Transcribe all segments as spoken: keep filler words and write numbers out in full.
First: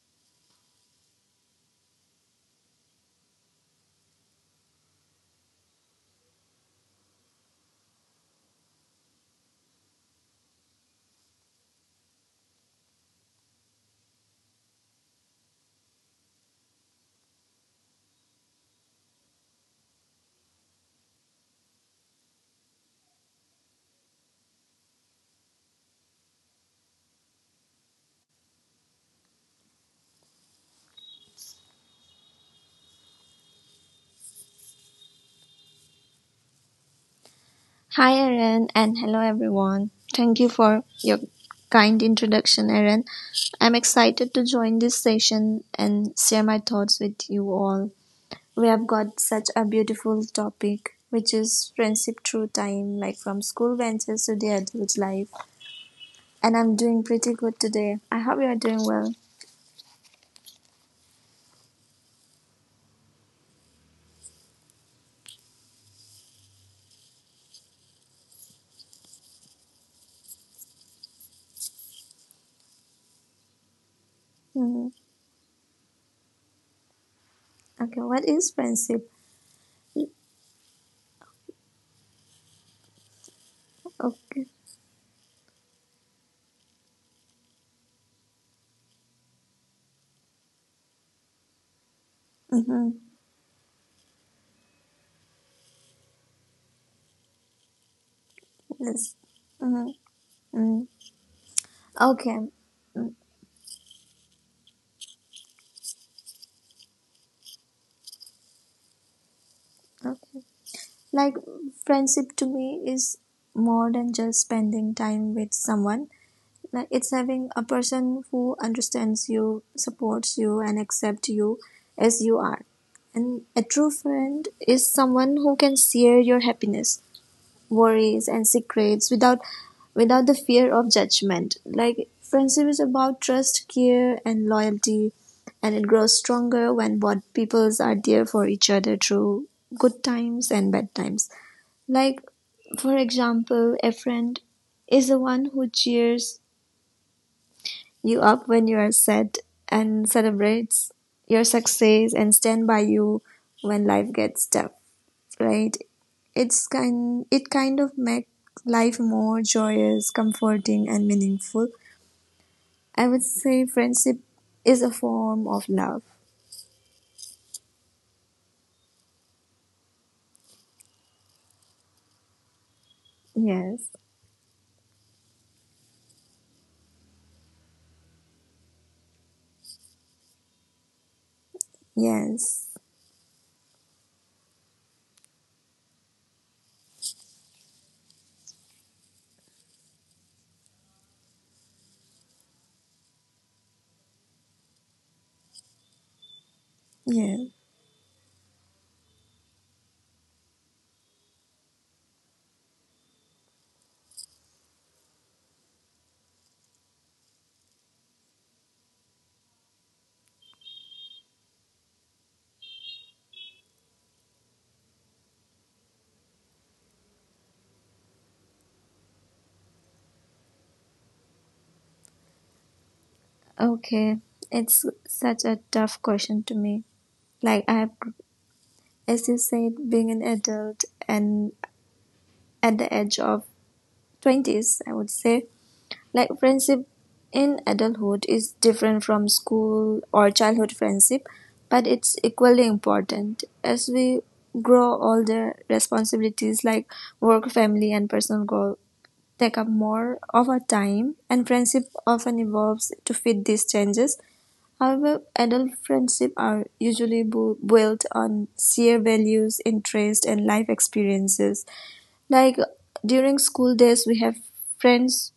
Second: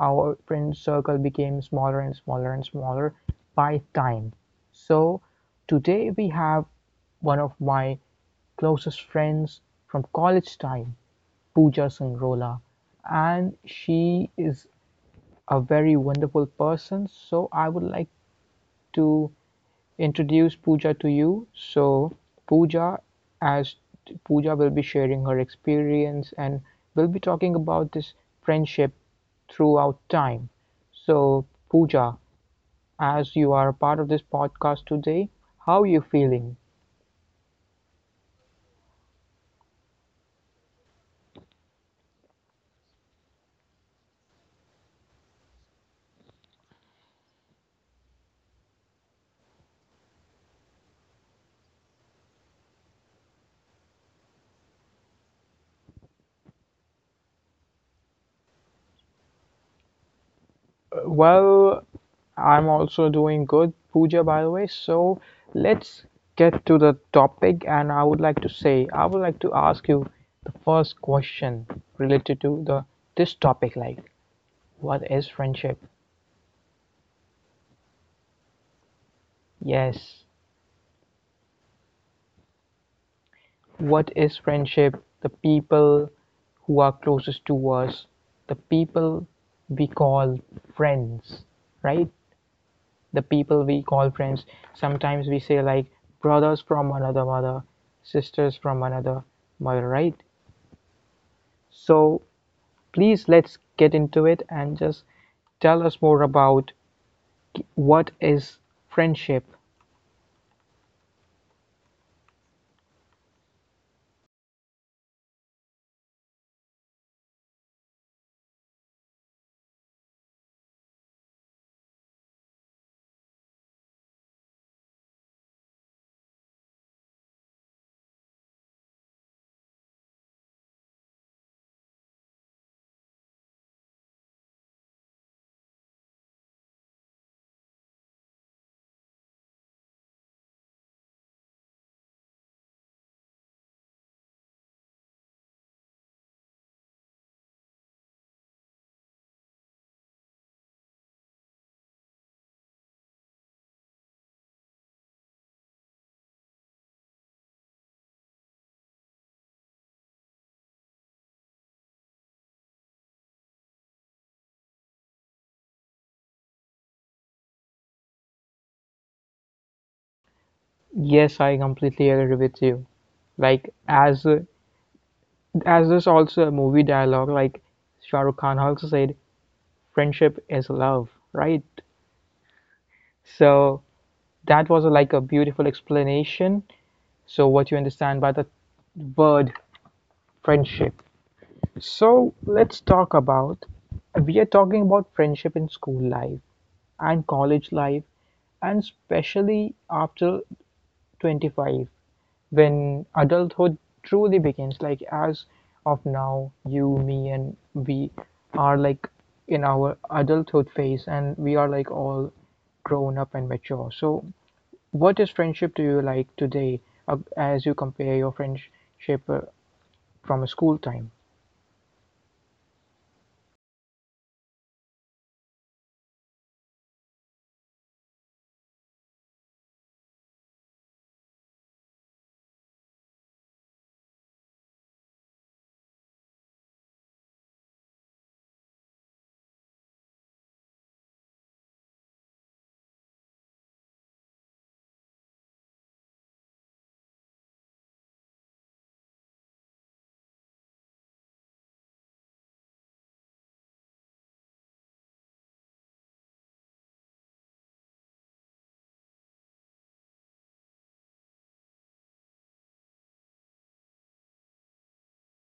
our friend circle became smaller and smaller and smaller by time. So today we have one of my closest friends from college time, Pooja Sangrola, and she is a very wonderful person. So I would like to introduce Pooja to you. so Pooja as Pooja will be sharing her experience and we'll be talking about this friendship throughout time. So Pooja, as you are a part of this podcast today, how are you feeling? Hi, Aaron, and hello, everyone. Thank you for your kind introduction, Aaron. I'm excited to join this session and share my thoughts with you all. We have got such a beautiful topic, which is friendship through time, like from school ventures to the adult life. And I'm doing pretty good today. I hope you are doing well. Well, I'm also doing good, Pooja, by the way. So let's get to the topic, and I would like to say, I would like to ask you the first question related to the this topic, like, hmm what is friendship? Okay, what is friendship? Yes, what is Okay. friendship? The people who are closest to us, the people we call friends, right? Mm-hmm. The people we call friends. Sometimes we say, like, brothers from another mother, sisters from Yes. another mother, Mm-hmm. right? Mm-hmm. So Okay. please, let's get into it and just tell us more about what is friendship. Mm. Like, friendship to me is more than just spending time with someone. Like, it's having a person who understands you, supports you, and accepts you as you are. And a true friend is someone who can share your happiness, worries, and secrets without without the fear of judgment. Like friendship is about trust, care, and loyalty, and it grows stronger when both peoples are there for each other through good times and bad times. Like, for example, a friend is the one who cheers you up when you are sad and celebrates your success and stand by you when life gets tough, right? It's kind it kind of makes life more joyous, comforting and meaningful. I would say friendship is a form of love. Yes, I completely agree with you. Like Yes. as uh, As there's also a movie dialogue, like Shah Rukh Khan also said, friendship is love, right? Yes. So that was like a beautiful explanation. So what you understand by the word friendship. So let's talk about We are talking about friendship in school life and Yeah. college life, and especially after twenty-five, when adulthood truly begins. Like as of now, you, me and we are like in our adulthood phase, and we are like all grown up and mature. So what is friendship to you like today, uh, as you compare your friendship uh, from a school time? Okay. It's such a tough question to me. Like I've As you said, being an adult and at the age of twenties, I would say, like friendship in adulthood is different from school or childhood friendship, but it's equally important. As we grow older, responsibilities like work, family, and personal goal take up more of our time, and friendship often evolves to fit these changes. However, adult friendships are usually built on shared values, interests, and life experiences. Like during school days, we have friends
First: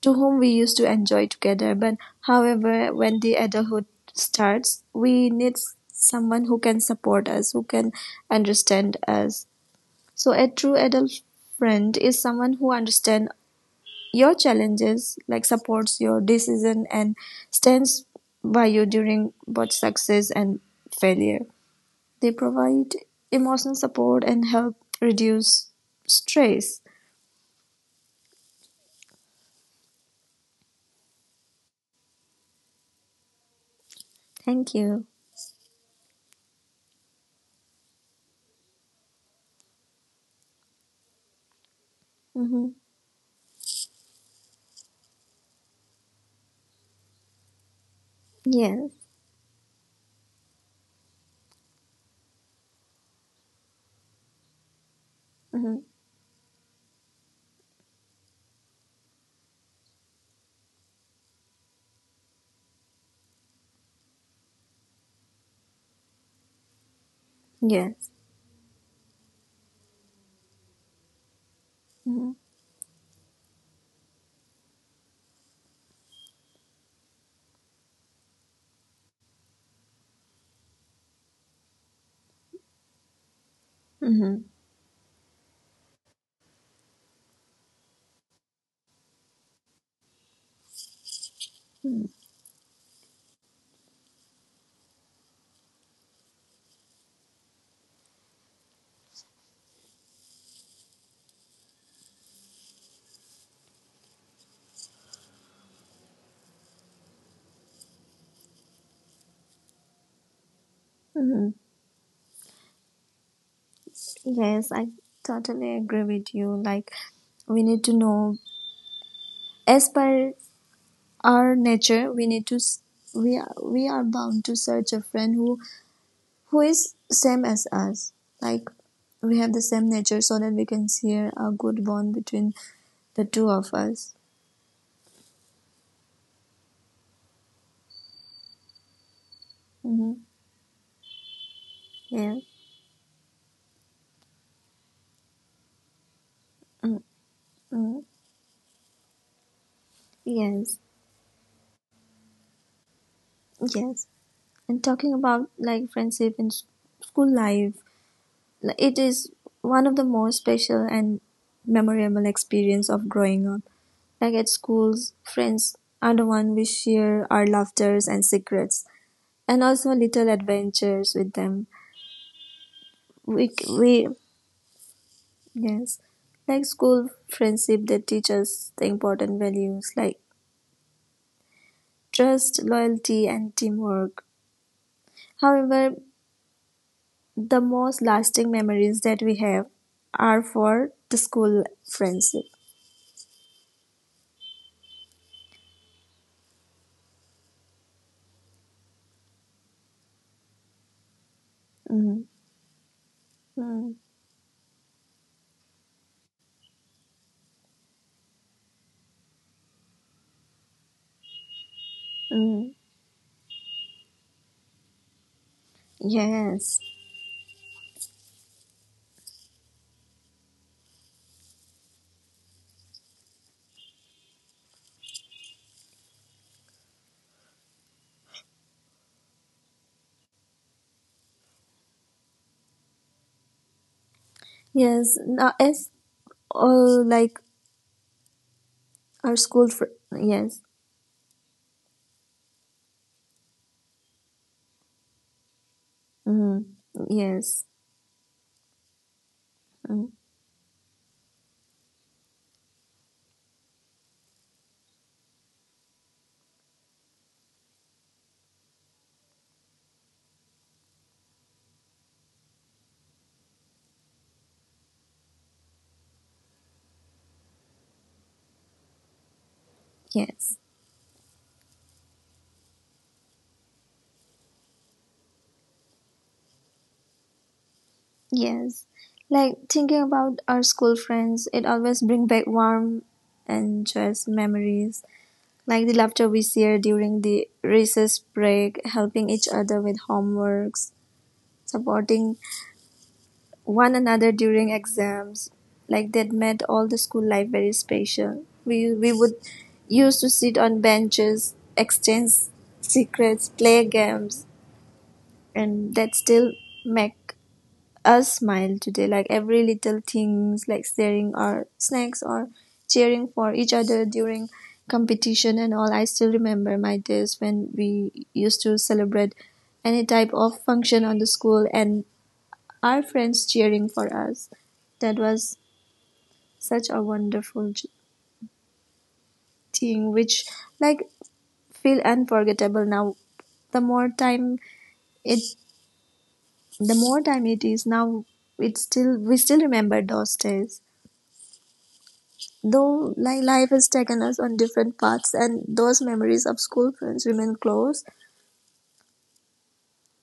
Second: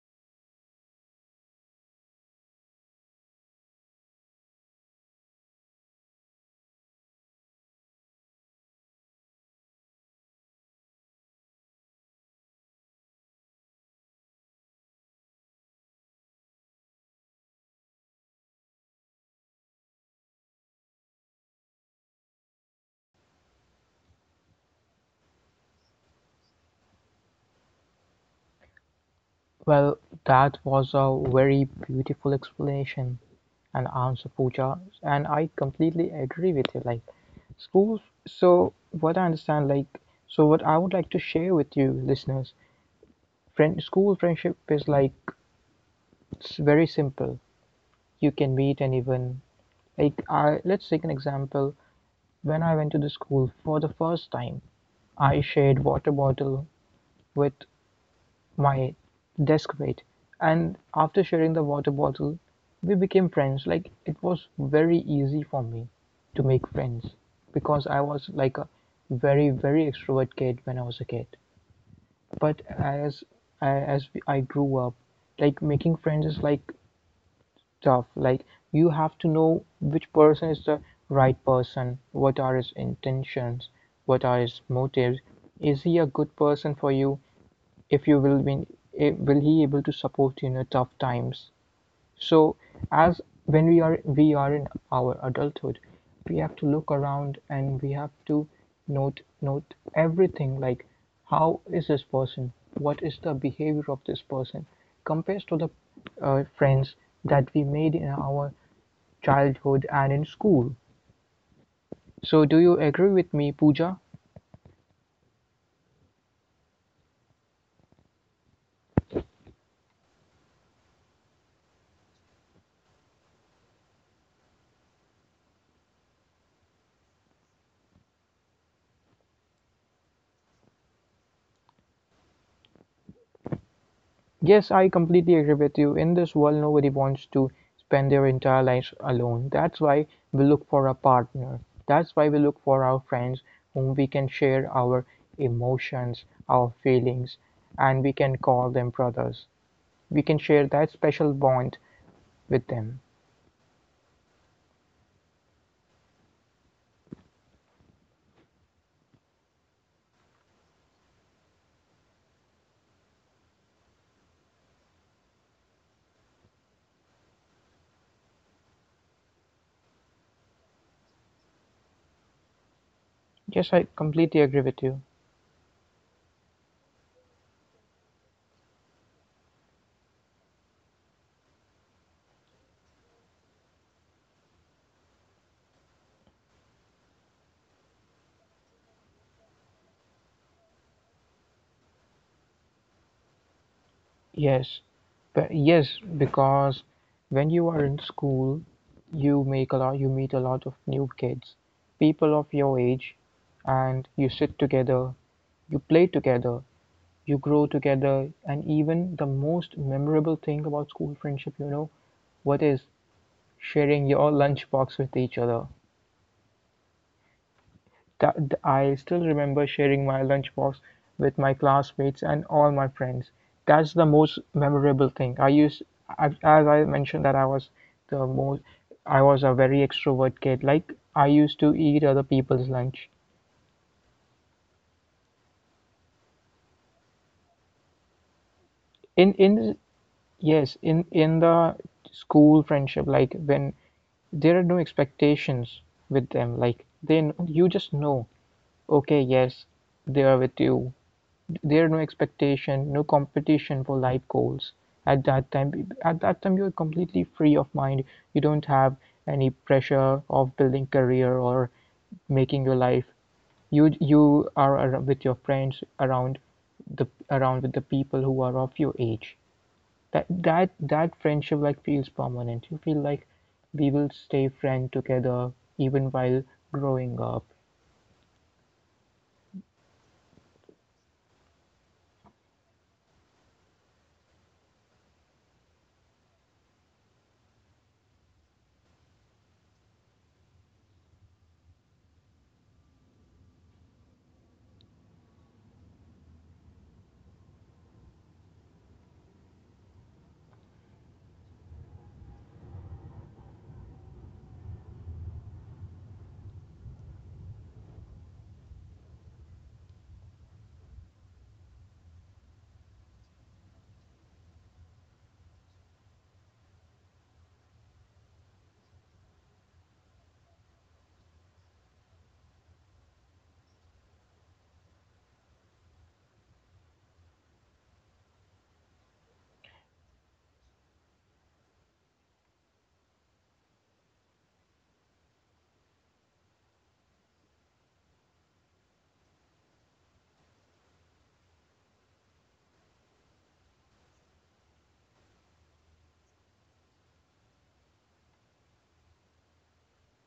to whom we used to enjoy together. But however, when the adulthood starts, we need someone who can support us, who can understand us. So a true adult friend is someone who understands your challenges like supports your decision and stands by you during both success and failure. They provide emotional support and help reduce stress. Well, that was a very beautiful explanation and answer, Thank Pooja, you. and I completely agree with you. Like Schools, so What I understand, like, so what I would like to share with you listeners, Mm-hmm. friend, school friendship is like, it's very simple. You can meet Yes. anyone. Like, I, let's take an example. When I went to the school for the first time, I Mm-hmm. shared water bottle with my desk mate. And after sharing the water bottle, we became friends. Like, it was very easy for me to make friends because I Yes. was like a very, very extrovert kid when I was a kid. Mm-hmm. But as I, as we- I grew up, like making friends is like tough. Like you have to know which person is the right person, what are his intentions, what Mm-hmm. are his motives. Is he a good person for you? If you will be, eh, will he able to support you in your tough times? So as when we are we are in our adulthood, we have to look around and we have to note note everything, like how is this person? What is the behavior of this person compared to the uh, friends that we made in our childhood and in school? Mm-hmm. So do you agree with me, Pooja? Yes, I totally agree with you. Like we need to know as per our nature, we need to s- we are we are bound to search a friend who who is same as us, like we have the same nature so that we can share a good bond between the two of us. Yes, I completely agree with you. In this world, nobody wants to spend their entire lives alone. That's why Mm-hmm. we look for a partner. That's why Yeah. we look for our friends, whom we can share our emotions, our feelings, Mm-hmm. and we can call them brothers. We can share Yes. that special bond with them. Yes. And talking about like friendship in school life, like, it is one of the most special and memorable experience of growing up. Like at schools, friends are the one we share our laughters and secrets and also little adventures with them. We, Yes, I we completely agree with you. Yes. Like school friendship, they teach us the important values like trust, loyalty, and teamwork. However, the most lasting memories that we have are for the school friendship. Yes, but yes, because when you are in school, you make a lot, you meet a lot of new kids, Mm, people of your age, mm, and you sit together, you play together, you grow together, and even the most memorable thing about school friendship, you know what mm. is, sharing your lunchbox with each other. Yes. Th- I still remember sharing my lunchbox with my classmates and all my friends. That's the most memorable thing. I used, as as I mentioned, that I was the most, I was a very extrovert kid. Like I used to eat other people's lunch. Yes. Now, as all like In our school, in fr- Yes. Yes, in in the school friendship, like when there are no expectations with them, Mm, like they kn- you yes. just know, okay, yes, Mm, they are with you. There no expectation, no competition for life goals at that time. At that time, you're completely free of mind. You don't have any pressure of building career or making your life. You you are ar- with your friends around the around with the people who are of your age. That yes. that that friendship like feels permanent. You feel like we will stay friend together even while growing up. Yes. Like thinking about our school friends, it always brings back warm and joyous memories. Like the laughter we shared during the recess break, helping each other with homeworks, supporting one another during exams. Like that made all the school life very special. We we would Used to sit on benches, exchange secrets, play games, and that still make us smile today. Like every little things like sharing our snacks or cheering for each other during competition and all. I still remember my days when we used to celebrate any type of function on the school and our friends cheering for us. That was such a wonderful j- thing which like feel unforgettable now. the more time it the more time it is now, it's still we still remember those days. Though li- life has taken us on different paths, and those memories of school friends remain close,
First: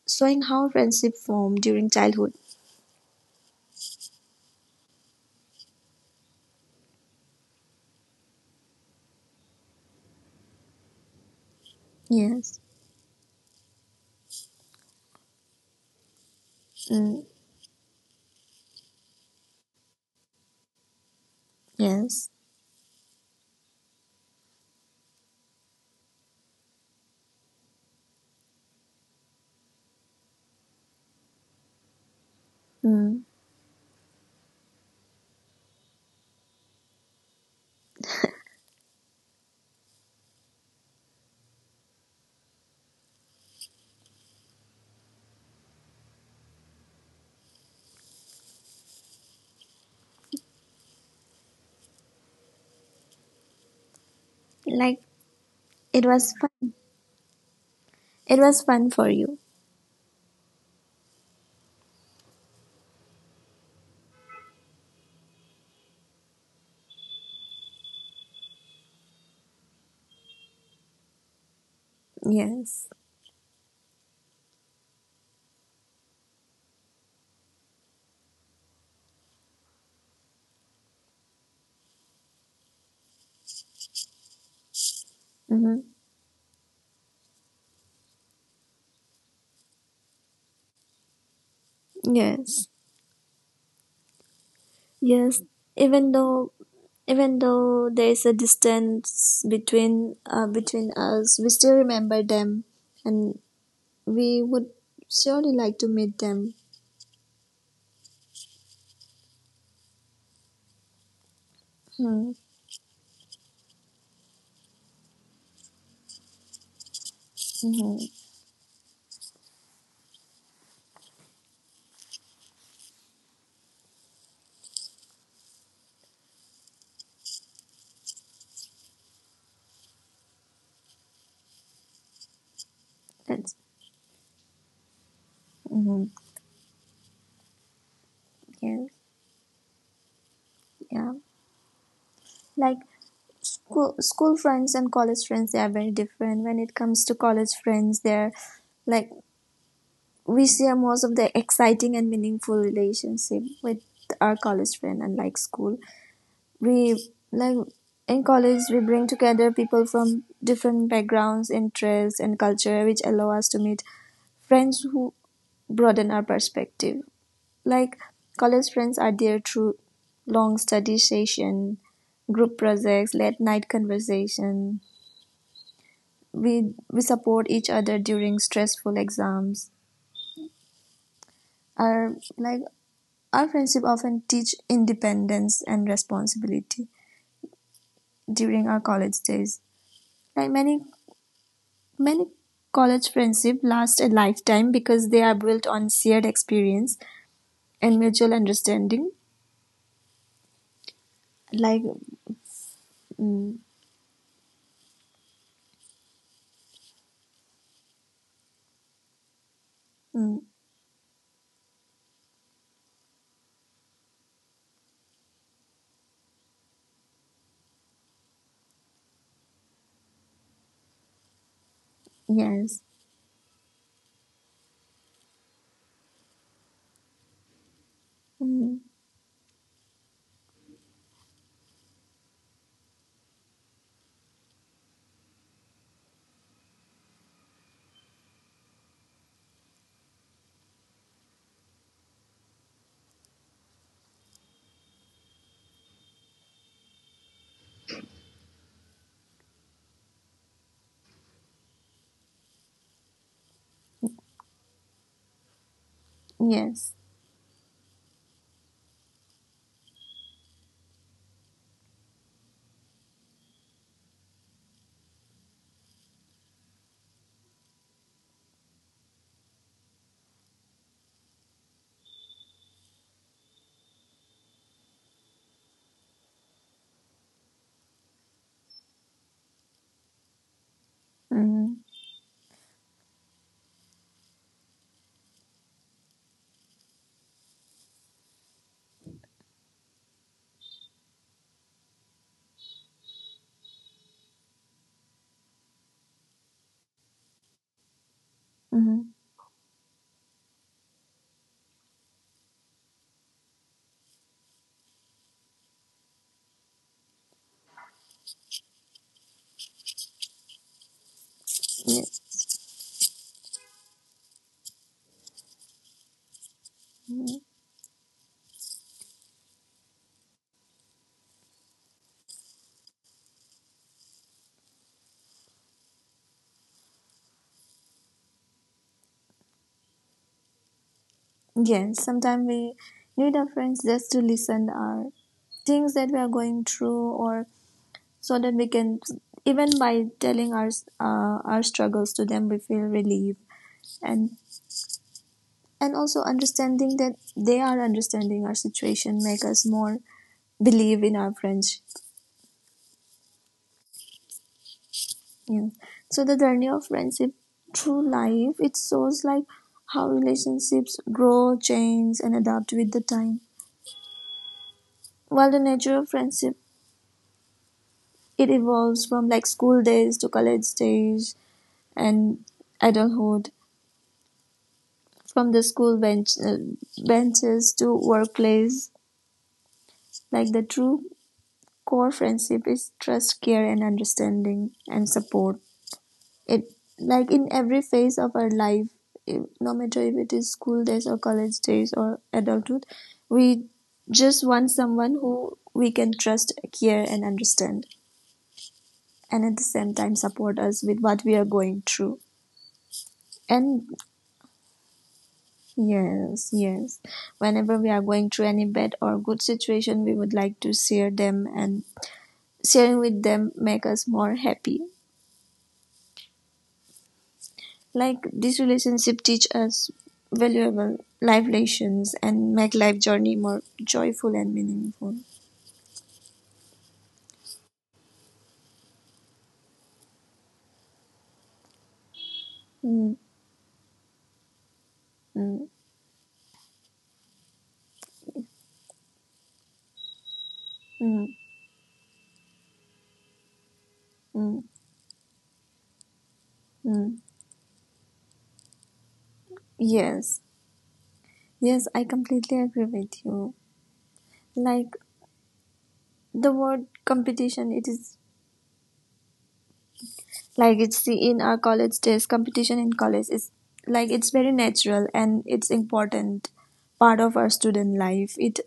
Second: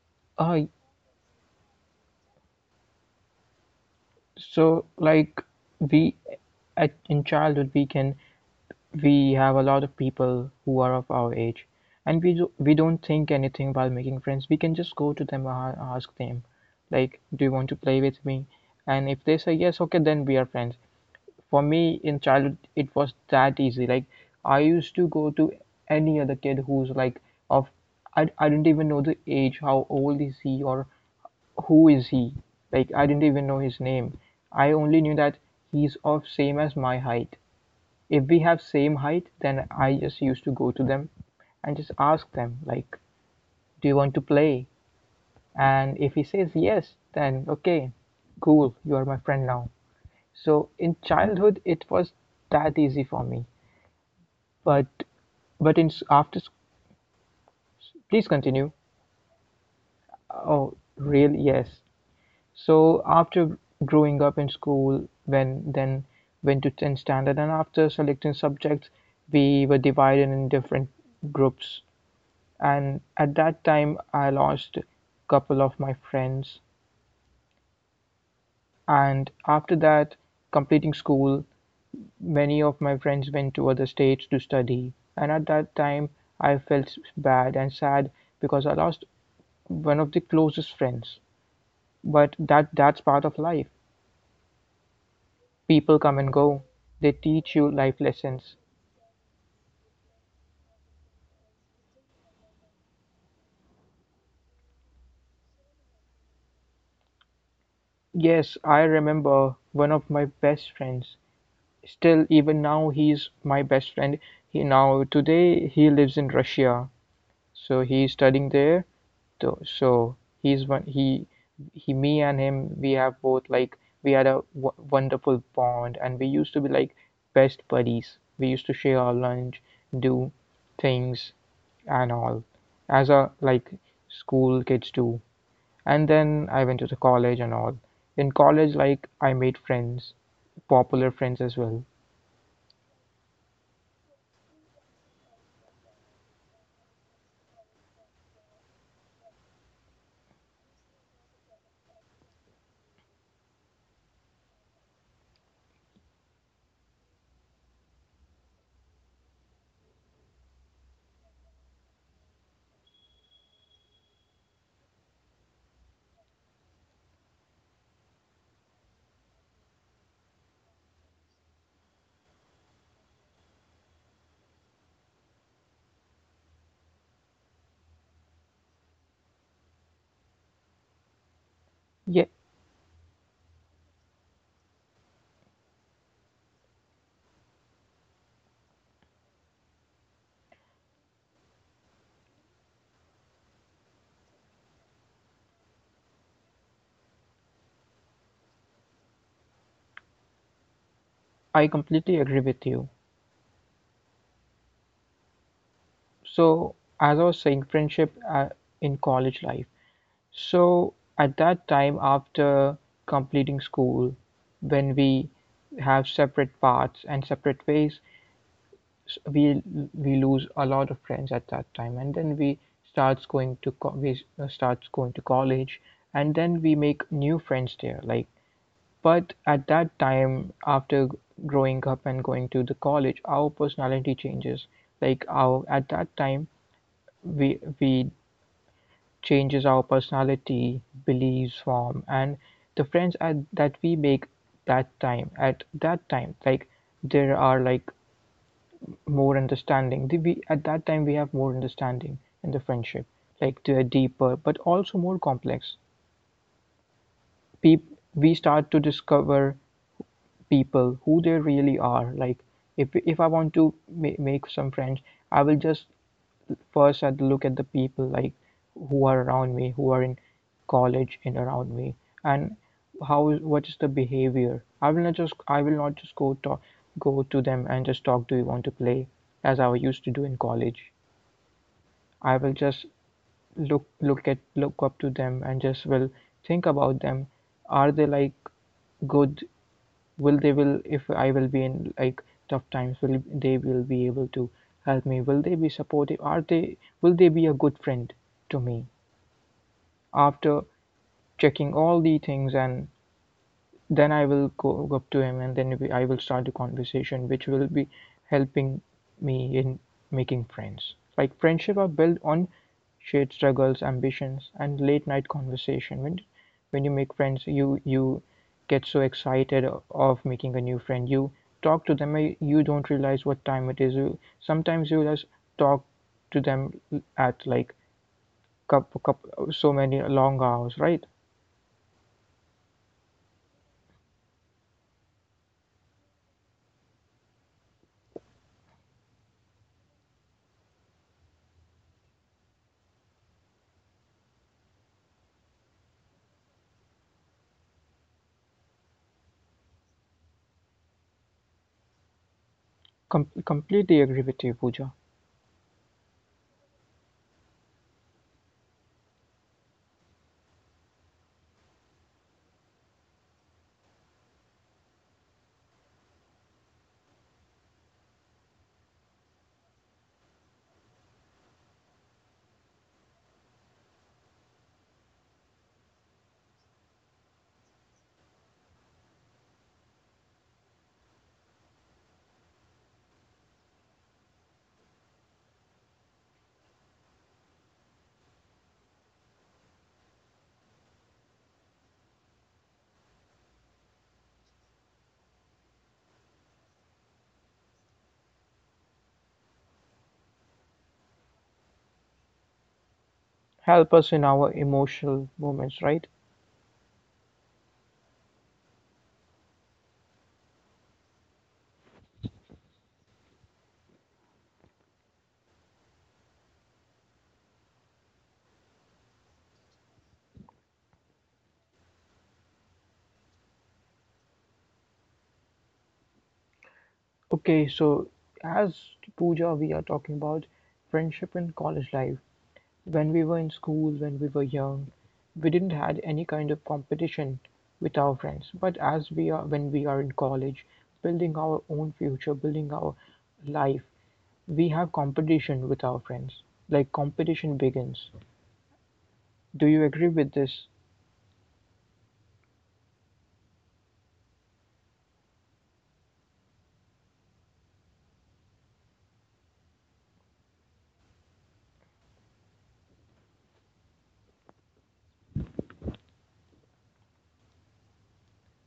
showing Uh, how friendship formed during childhood. so like we at in childhood we can, we have a lot of people who are of our age, and we do, Yes. we don't think anything while making friends. We can just go to them and ask them, like, Mm, "Do you want to play with me?" And if they say yes, okay, then we are friends. For me, in yes. childhood, it was that easy. Like, I used to go to any other kid who's like of, I, I didn't even know the age, how old is he, or who is he. Like, I Mm. didn't even know his name. I only knew that he's of same as my height. If we have same height, then I just used to go to them and just ask them, like, do you want to play? And if he says yes, then okay, cool, you are my friend now. So in childhood it was that easy for me. but Like, but in it was after fun. please It was continue. fun for you. Oh, really? Yes. So after growing up in school, when then went to tenth standard, and after selecting subjects we were divided in different groups, Yes. and at that time I lost a couple of my friends. And after that, completing school, many of my friends went to other states to study, and at that Mm-hmm. time I felt bad and sad because I lost one of the closest friends. But Yes. that that's part of life. Yes. People Even come and though go, they Even teach you though life there is a lessons. distance between uh, between us, we still remember them, and we would surely like to meet them. Yes, I remember one of my best friends, still even now he's my best friend. He now Today he lives in Russia. So Mm-hmm. he's studying there. So, so he's one. He, he, me and him, we have both like, we had a w wonderful bond, and we used to be like best buddies. We used to share our lunch, do things and all, as a That's. like school kids do. And Mhm. then I went to the college and all. In college, Yes, like I made friends, yeah. popular friends as well. Like school school friends and college friends, they are very different. When it comes to college friends, they're like, we share most of the exciting and meaningful relationship with our college friend unlike school. We like in college we bring together people from different backgrounds, interests and culture which allow us to meet friends who broaden our perspective. Like, college friends are there through long study session, group projects, late night conversation. We we support each other during stressful exams. Our Yeah, like our friendship often teach independence and responsibility during our college days. Like many many college friendship last a lifetime because they are built on shared experience and mutual understanding. I Like completely agree with you. mm, So, as I was saying, friendship uh, in college life, mm, so at that time, after completing school, when we have separate paths and separate ways, s- we we lose a lot of friends at that time, and then we yes. starts going to co- we uh, starts going to college, and then we make new friends there. Like, Mm, but at that time after g- growing up and going to the college, our personality changes. Like our at that time we we changes our personality, beliefs, form, and the friends at, that we make that time at that time. Like there are like more understanding. The, we at that time we have more understanding in the friendship. Like they're deeper, but also more complex. yes. Peop- we start to discover people who they really are. Like if if I want to ma- make some friends, I will just, first I'd look at the people like who are around me, who are in college and around me, and how what is the behavior. I will not just I will not just go talk go to them and just talk. Do you want to play? As I used to do in college. Mm-hmm. I will just look look at look up to them and just will think about them. Are they like good, will they will, if I will be in like tough times, will they will be able to help me, will they be supportive, are they, will they be a good friend to me? Mm-hmm. After checking all the things, and then I will go up to him, and then we- I will start the conversation, which will be helping me in making friends. Like friendship are built Yes. on shared struggles, ambitions, and late night conversation. When when you make Mhm. friends, you you get so excited of making a new friend. You talk to them, eh, you don't realize what time it is. You sometimes you just talk to them at like cup, cup so many long hours, right? Yes. Sometimes we need our friends just to listen our things that we are going through, or so that we can even by telling our uh, our struggles to them, we feel relief, and and also understanding that they are understanding our situation make us more believe in our friendship. Com- completely agree with you, Pooja. Yeah. So the journey of friendship through life, it shows like how relationships grow, change, and adapt with the time. While the nature of friendship, it evolves from like school days to college stage and adulthood, from the school bench, uh, benches to workplace. Like the true core friendship is trust, care, and understanding and support. It like in every phase of our life, if- no matter if it is school days or college days or adulthood, we just want someone who we can trust, care, and understand, and at the same time support us with what we are going through. And Help us in our emotional moments, right? yes, yes. Whenever we are going through any bad or good situation, we would like to share them, and sharing with them make us more happy. Like this relationship teach us valuable life lessons and make life journey more joyful and meaningful. Okay, so as Pooja, we are talking about friendship in college life. When Mm, we were in school, when we were young, we mm, didn't had any kind of competition with our friends. But as we are, when we are in college, mm, building our own future, building our life, mm, we have competition with our friends. Like mm. competition begins. Do you agree with Yes, this? yes, I completely agree with you. Like the word competition, it is like it's the in our college days, competition in college is like it's very natural and it's important part of our student life. It,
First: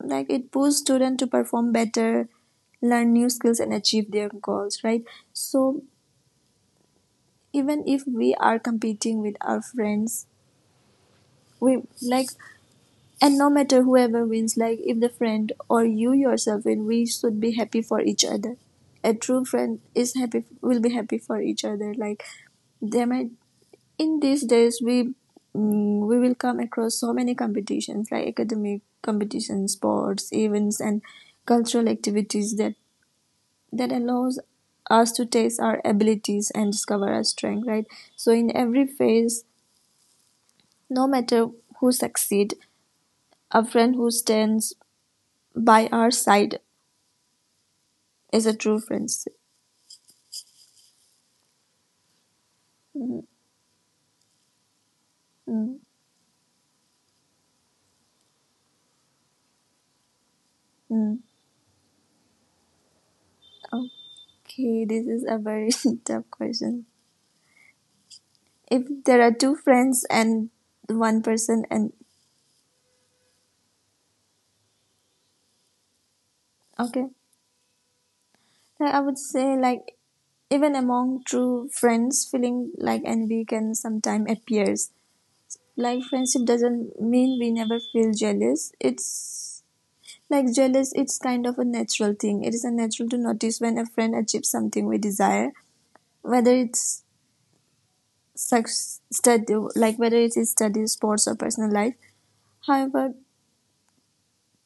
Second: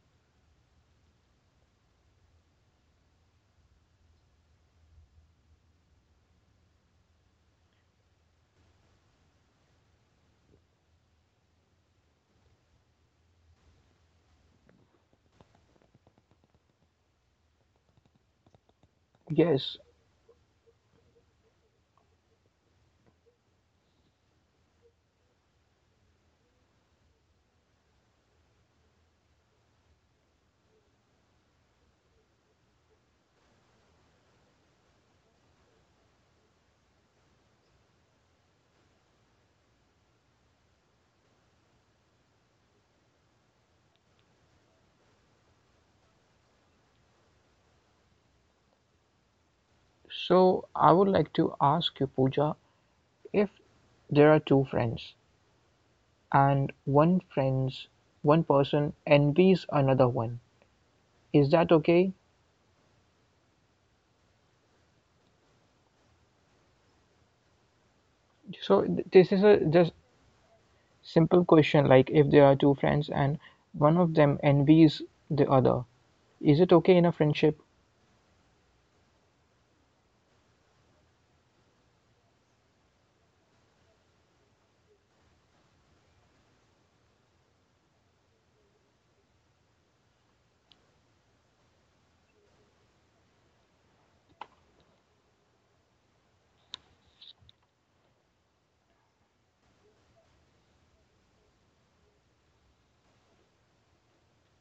like, it pushes students to perform better, learn new skills and achieve their goals, right? So even if we are competing with our friends, we like, and no matter whoever wins, like if the friend or you yourself win, we should be happy for each other. A true Yes. friend is happy, will be happy for each other. Like they might in these days we mm, we will come across so many competitions like academic competitions, sports events and cultural activities that that allows us to test our abilities and discover our strength, right? So in every phase, no matter who succeed, a friend who stands by our side is a true friendship. So I would like to ask you, Pooja, Mm, if there are two friends. mm, And one friends one person envies another one. mm. Is that okay? Okay, this is a very tough question. If So th- there are this is two a just friends and one simple person and question, like if there are two friends and one of them envies the other, is it okay okay. in a friendship? Like I would say, like even among true friends, feeling like envy can sometimes appears. Like friendship doesn't mean we never feel jealous. It's like jealous. It's kind of a natural thing. It is a natural to notice when a friend achieves something we desire, whether it's such study, like whether it is study, sports, or personal life. However,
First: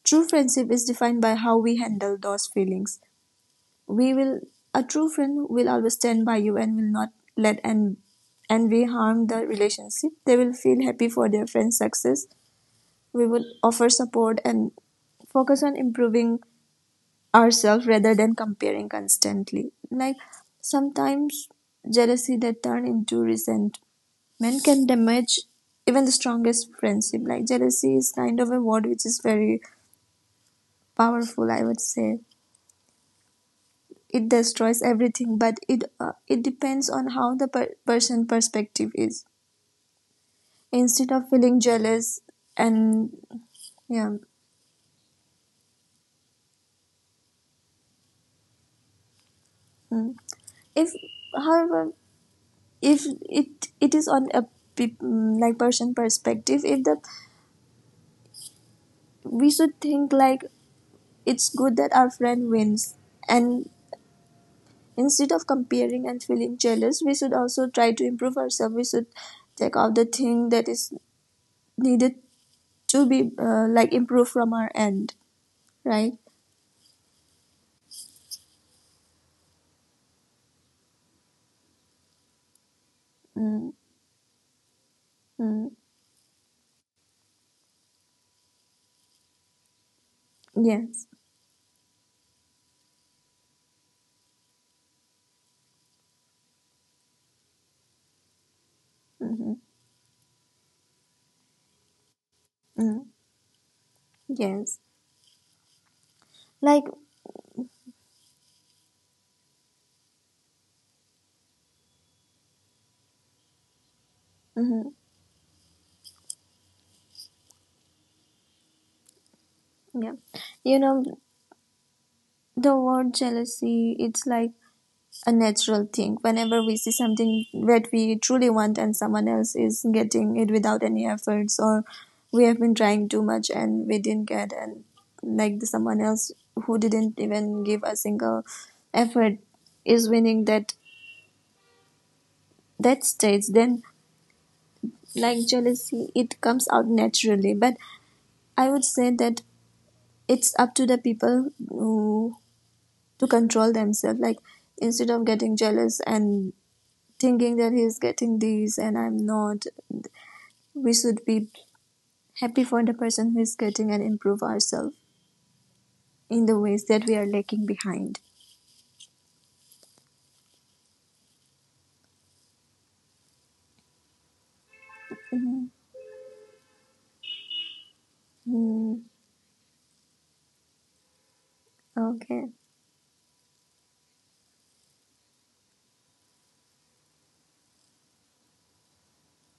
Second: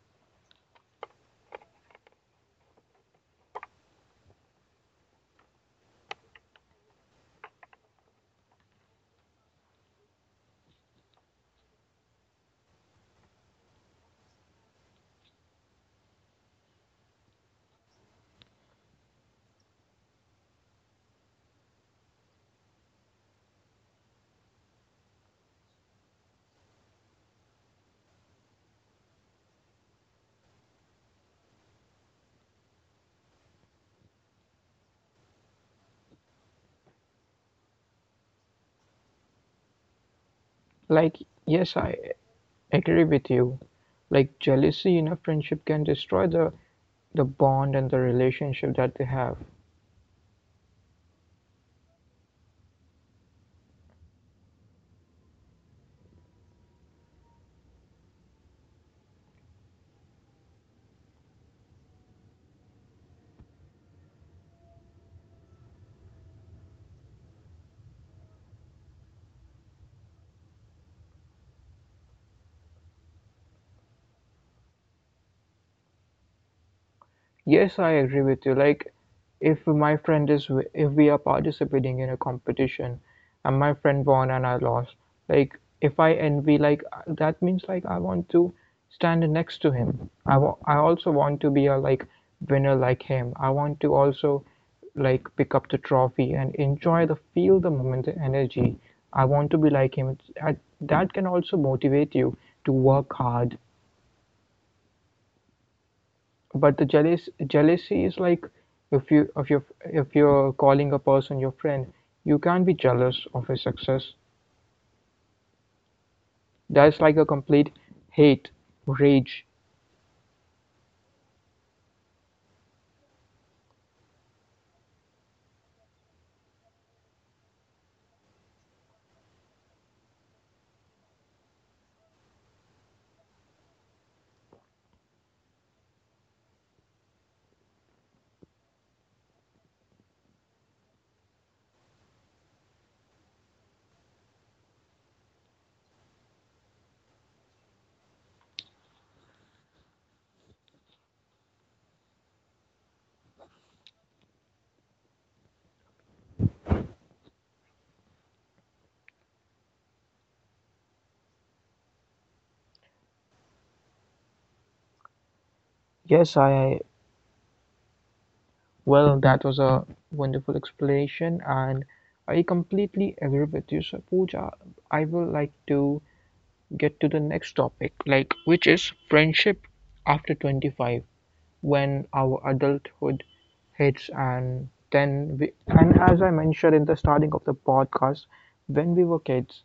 true friendship is defined by how we handle those feelings. We will A true friend will always stand by you and will not let and envy harm the relationship. They will feel happy for their friend's success. We will offer support and focus on improving ourselves rather than comparing constantly. Like sometimes jealousy that turn into resentment can damage even the strongest friendship. Like jealousy is kind of a word which is very powerful, I would say. It destroys everything, but it uh, it depends on how the per- person perspective is. Instead Like, of feeling yes, I jealous agree and with you. yeah, Like jealousy in a friendship can destroy the the bond and the relationship that they have. mm. If however if it it is on a pe- mm, like person perspective, if the, we should think like it's good that our friend wins, and instead of comparing and feeling jealous we should also try to improve ourselves. We should take out the thing that is needed to be uh, like improve from our end, right? Yes, I agree with you. Like, if my friend is, w- if we are participating in a competition and Mm, my friend won and I lost, like, mm, if I envy, like, uh, that means, like, I want to stand next to him. I wa- I yes, also want to be a, like, winner like him. I want to also, like, pick up the trophy and enjoy the feel, the moment, the energy. I want mm-hmm, to be like him. It's, I, that can also motivate you to mm, work hard. yes. But the Like, jealous jealousy is like, if you if you if you're calling a person your friend, you can't be jealous of his success. hmm, That's like a complete hate, rage. yeah, you know, the word jealousy, it's like a natural thing. Whenever we see something that we truly want and someone else is getting it without any efforts, or we have been trying too much and we didn't get, and like the someone else who didn't even give a single effort is winning that that stage, then like jealousy, it comes out naturally. But I would say that it's up to the people who, to control themselves, like instead of getting jealous and thinking that he's getting these and I'm not, we should be happy for the person who is getting and improve ourselves Yes, in the I ways that we are lacking behind. well, that was a wonderful explanation, and I completely agree with you, so Pooja. I would like Mhm. to get to the next topic, like which is Mm. friendship after twenty-five, when our Okay. adulthood hits. And then we and as I mentioned in the starting of the podcast, when we were kids,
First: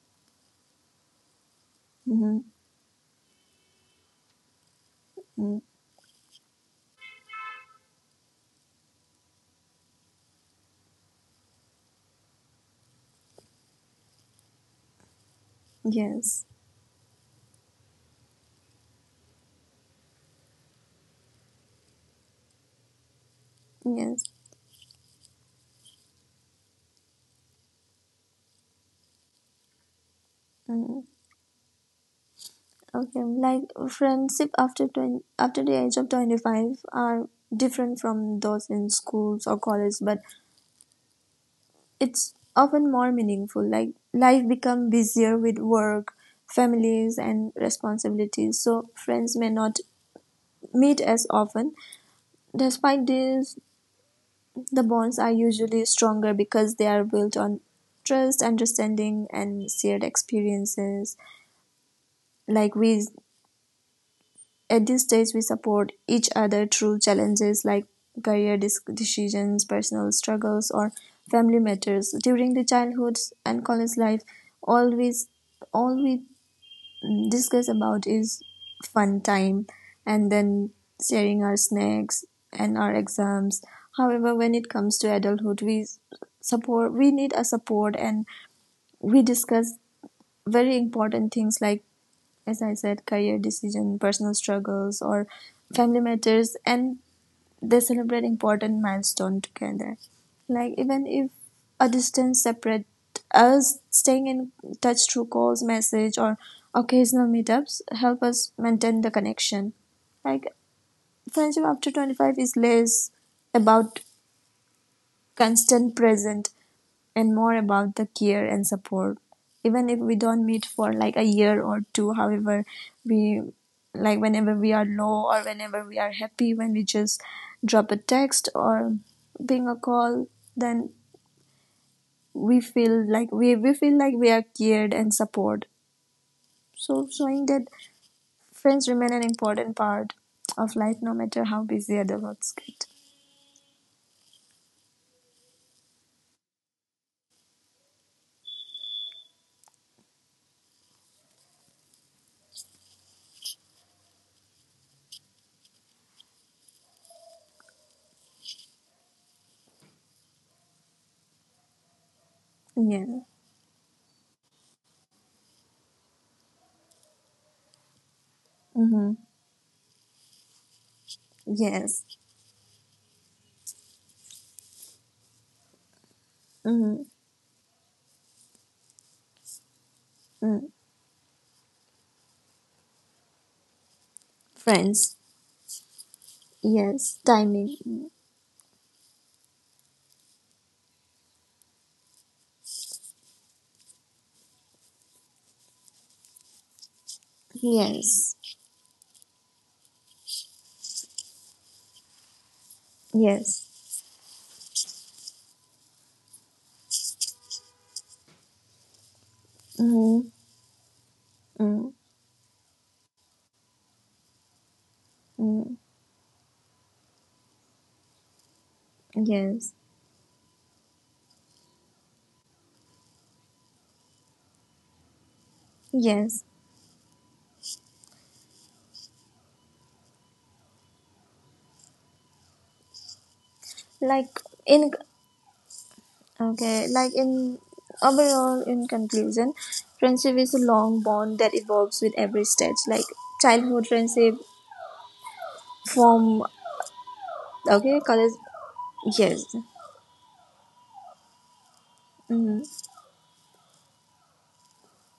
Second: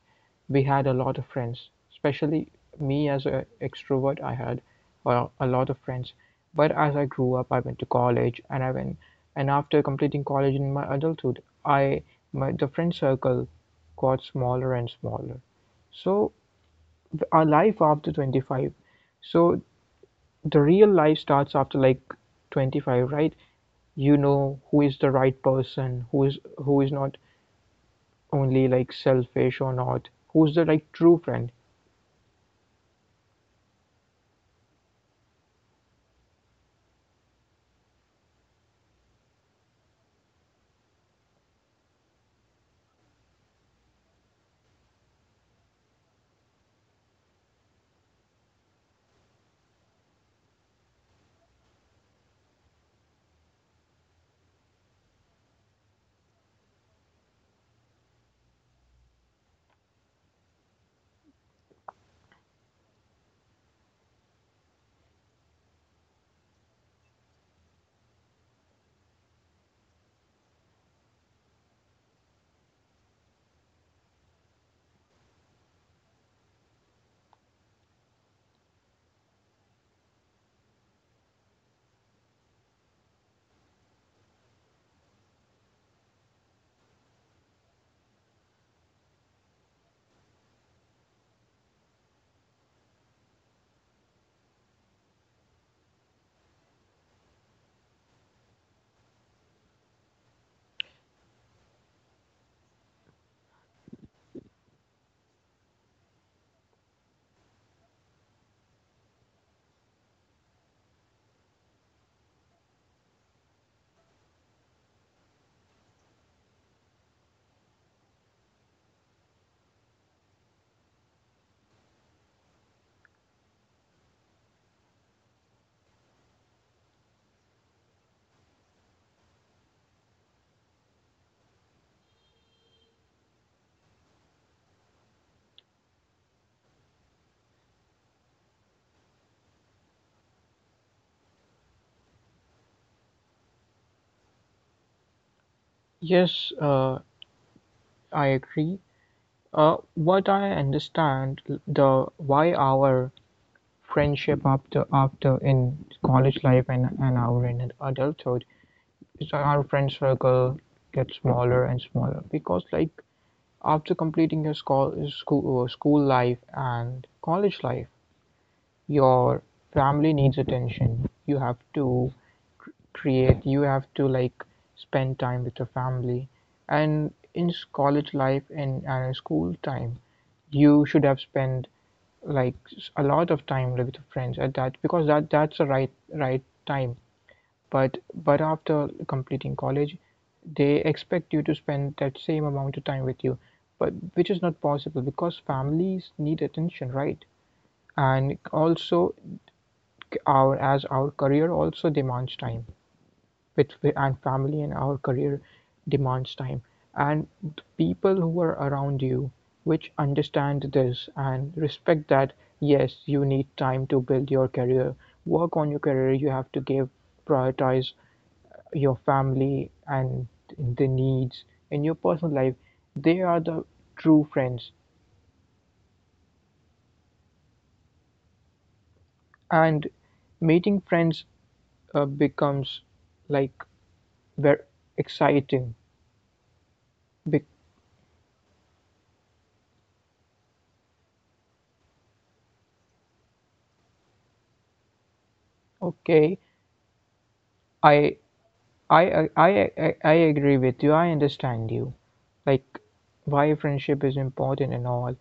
we had a lot of friends, Mhm. especially me. As an extrovert, I had uh, a Mm. lot of friends. But as I grew up, I went to college, and I went and after completing college in my adulthood, I my the friend circle got smaller and smaller. So Yes, th- our life after twenty-five, so the real life starts after like twenty-five, right? You yes. know who is the right person, who is who is not only like selfish or not, who's the like Mm. true friend. Okay, like friendship after twenty, after the age of twenty-five are different from those in schools or college, but it's often more meaningful. Like life becomes busier with work, families, and responsibilities, so friends may not meet as often. Despite this, the bonds are usually stronger because they are built on trust, understanding, and shared experiences. Like we at this stage, we support each other through challenges like career decisions, personal struggles, or family matters. During the childhood and college life, always all we discuss about is fun time and then sharing our snacks and our exams. However, when it comes to adulthood, we support, we need a support, and we discuss very important things like, as I said, career decision, personal struggles or family matters, and they celebrate important milestones together. Like even if a distance separate us, staying in touch through calls, message, or occasional meetups help us maintain the connection. Like friendship after twenty-five is less about constant present and more about the care and support. Even if we don't meet for like a year or two, however, we like, whenever we are low or whenever we are happy, when we just drop a text or ping a call, then we feel like we, we feel like we are cared and supported. So showing that friends remain an important part of life no matter how busy other works get. Yes, uh, I agree. Uh, what I understand, the why our friendship after after in college life and, and our in adulthood is that our friend circle gets smaller and smaller, because like Yeah. after completing your school school, school life and college life, Mm-hmm. your family needs attention. You have Yes. to cr- create, you have to, like, spend time with your family. Mm-hmm. And in s- college life and, and in school time, Mm. you should have spent like s- a lot of time with your friends at that, because Friends. that that's the right right time. Yes, but timing. but after completing college, they expect you to spend that same amount of time with you, but which is not possible because families need attention, right? And Yes, also, our as our career also demands time with, yes. and family and our career demands time. And the people who are around you which Mm, understand this and mm, respect that, yes, you need time to build your career, work mm, on your career. You have to give, prioritize your family yes, and the needs in your personal life. They are the true friends. yes. And meeting friends uh, becomes like Like very in exciting. okay, like be- in overall in conclusion, friendship is a long bond that evolves with every stage. Like childhood friendship Okay, from okay I college. I I Yes. I I I agree with you. I understand you. Mm, Like why friendship is important and all.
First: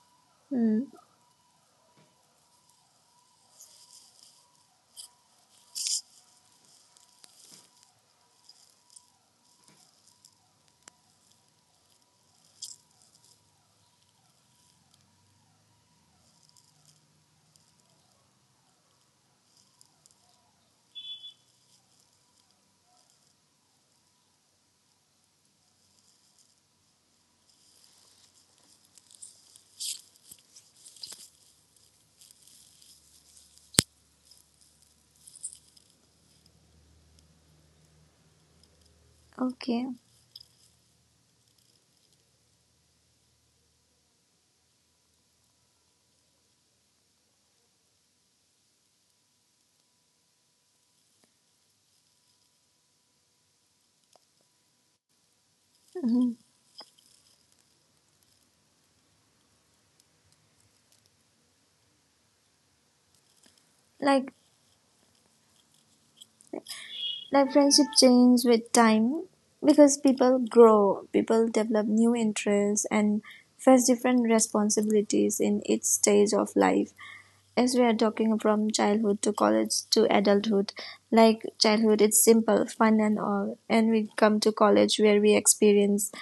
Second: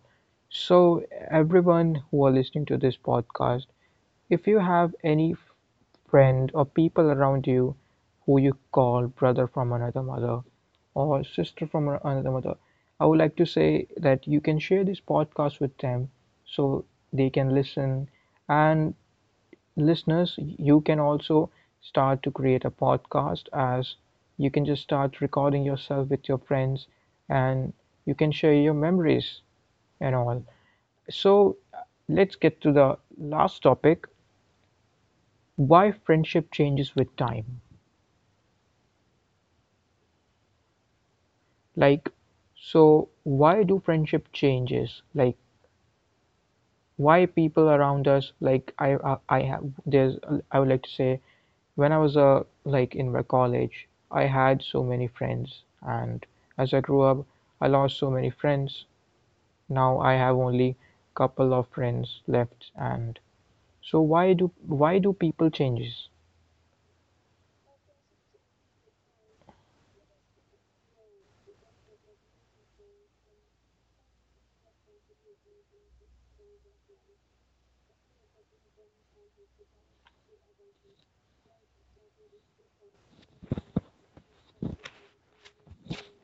mm, So, everyone who are listening to this podcast, if you have any friend or people around you who you call brother from another mother or sister from a- another mother, I would like to say that you can share this podcast with them so they can listen. And listeners, you can also start to create a podcast, as you can just start recording yourself with your friends, and you can share your memories and all. So, let's get to the last topic, why friendship changes with time. okay. Like, so why do friendship changes? Like, why people around us, like, I, I, I have, there's, I would like to say, when I was uh, like in my college, I had so many friends, and Mm. as I grew up, I lost so many friends. Now I have only couple of friends left, and so why Like do why do people changes? Like friendship change with time because people grow, people develop new interests and face different responsibilities in each stage of life. As we are talking from childhood to college to adulthood, like childhood it's simple fun and all, and we come to college where we experience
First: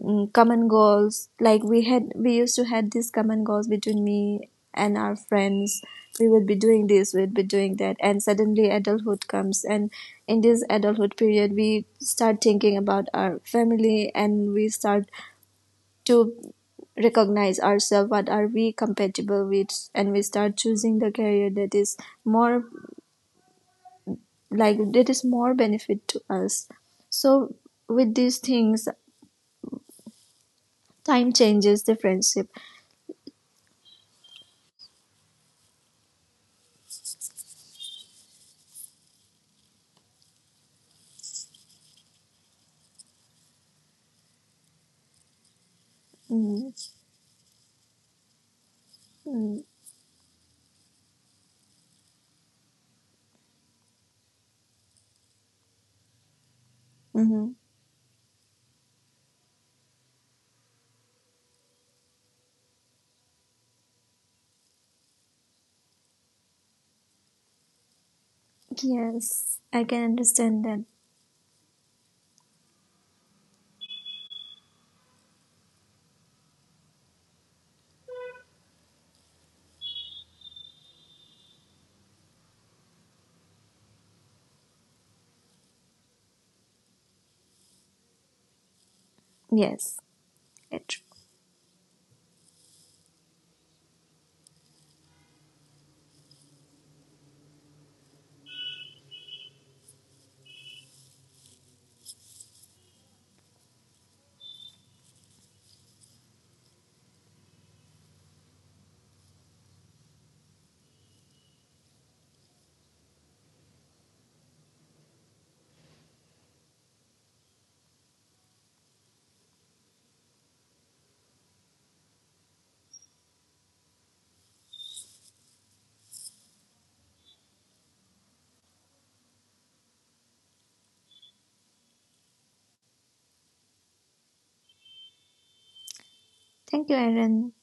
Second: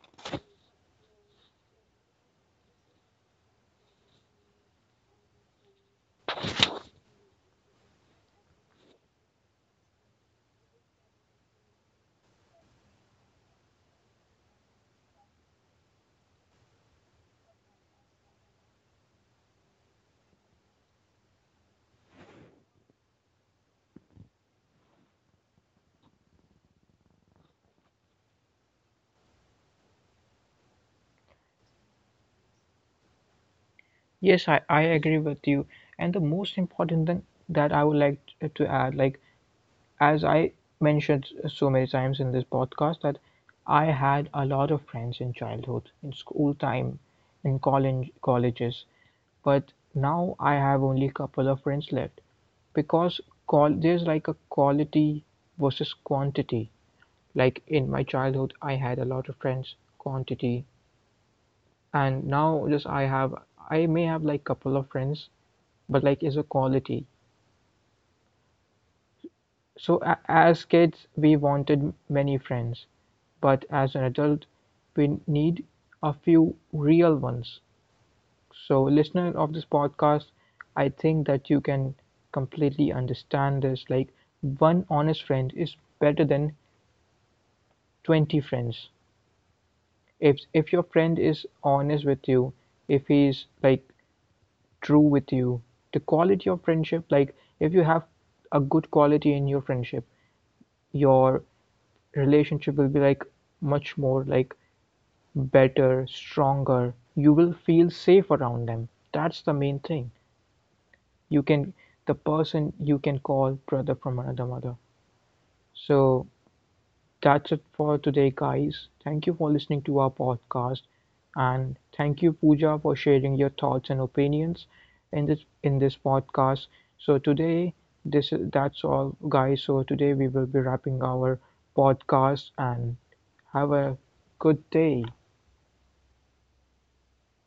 mm, common goals. Like we had, we used to had these common goals between me and our friends. We would be doing this, we'd be doing that, and suddenly adulthood comes, and in this adulthood period we start thinking about our family and we start to recognize ourselves what are we compatible with, and we start choosing the career that is more like that is more benefit to us. So with these things, time changes the friendship. Yes, I, I agree with you. And the most important thing that I would like t- to add, like as I mentioned so many times in this podcast, that I had a lot of friends in childhood, in school Mm, time, in college colleges, mm, but now I have only a couple of friends left, because qual- there's like a quality versus quantity. mhm. Like in my childhood, I had a lot of friends, quantity, and now just I have I may have like couple of friends, but like is a quality. Yes, I So, can a- understand as that. kids, we wanted many friends, but as an adult, we need a few real ones. So, listener of this podcast, I think that you can completely understand this. Like, one honest friend is better than twenty friends. Yes, If if your it- friend is honest with you, if he's like true with you, the quality of friendship, like if you have a good quality in your friendship, your relationship will be like much more like better, stronger. You will feel safe around them. That's the main thing. You can, the person you can call brother from another mother. So, that's it for today, guys. Thank you for listening to our podcast, and thank you, Pooja, for sharing your thoughts and opinions in this in this podcast. So today, this that's all, guys. So today we will be wrapping our podcast and have a good day. thank you, Aaron.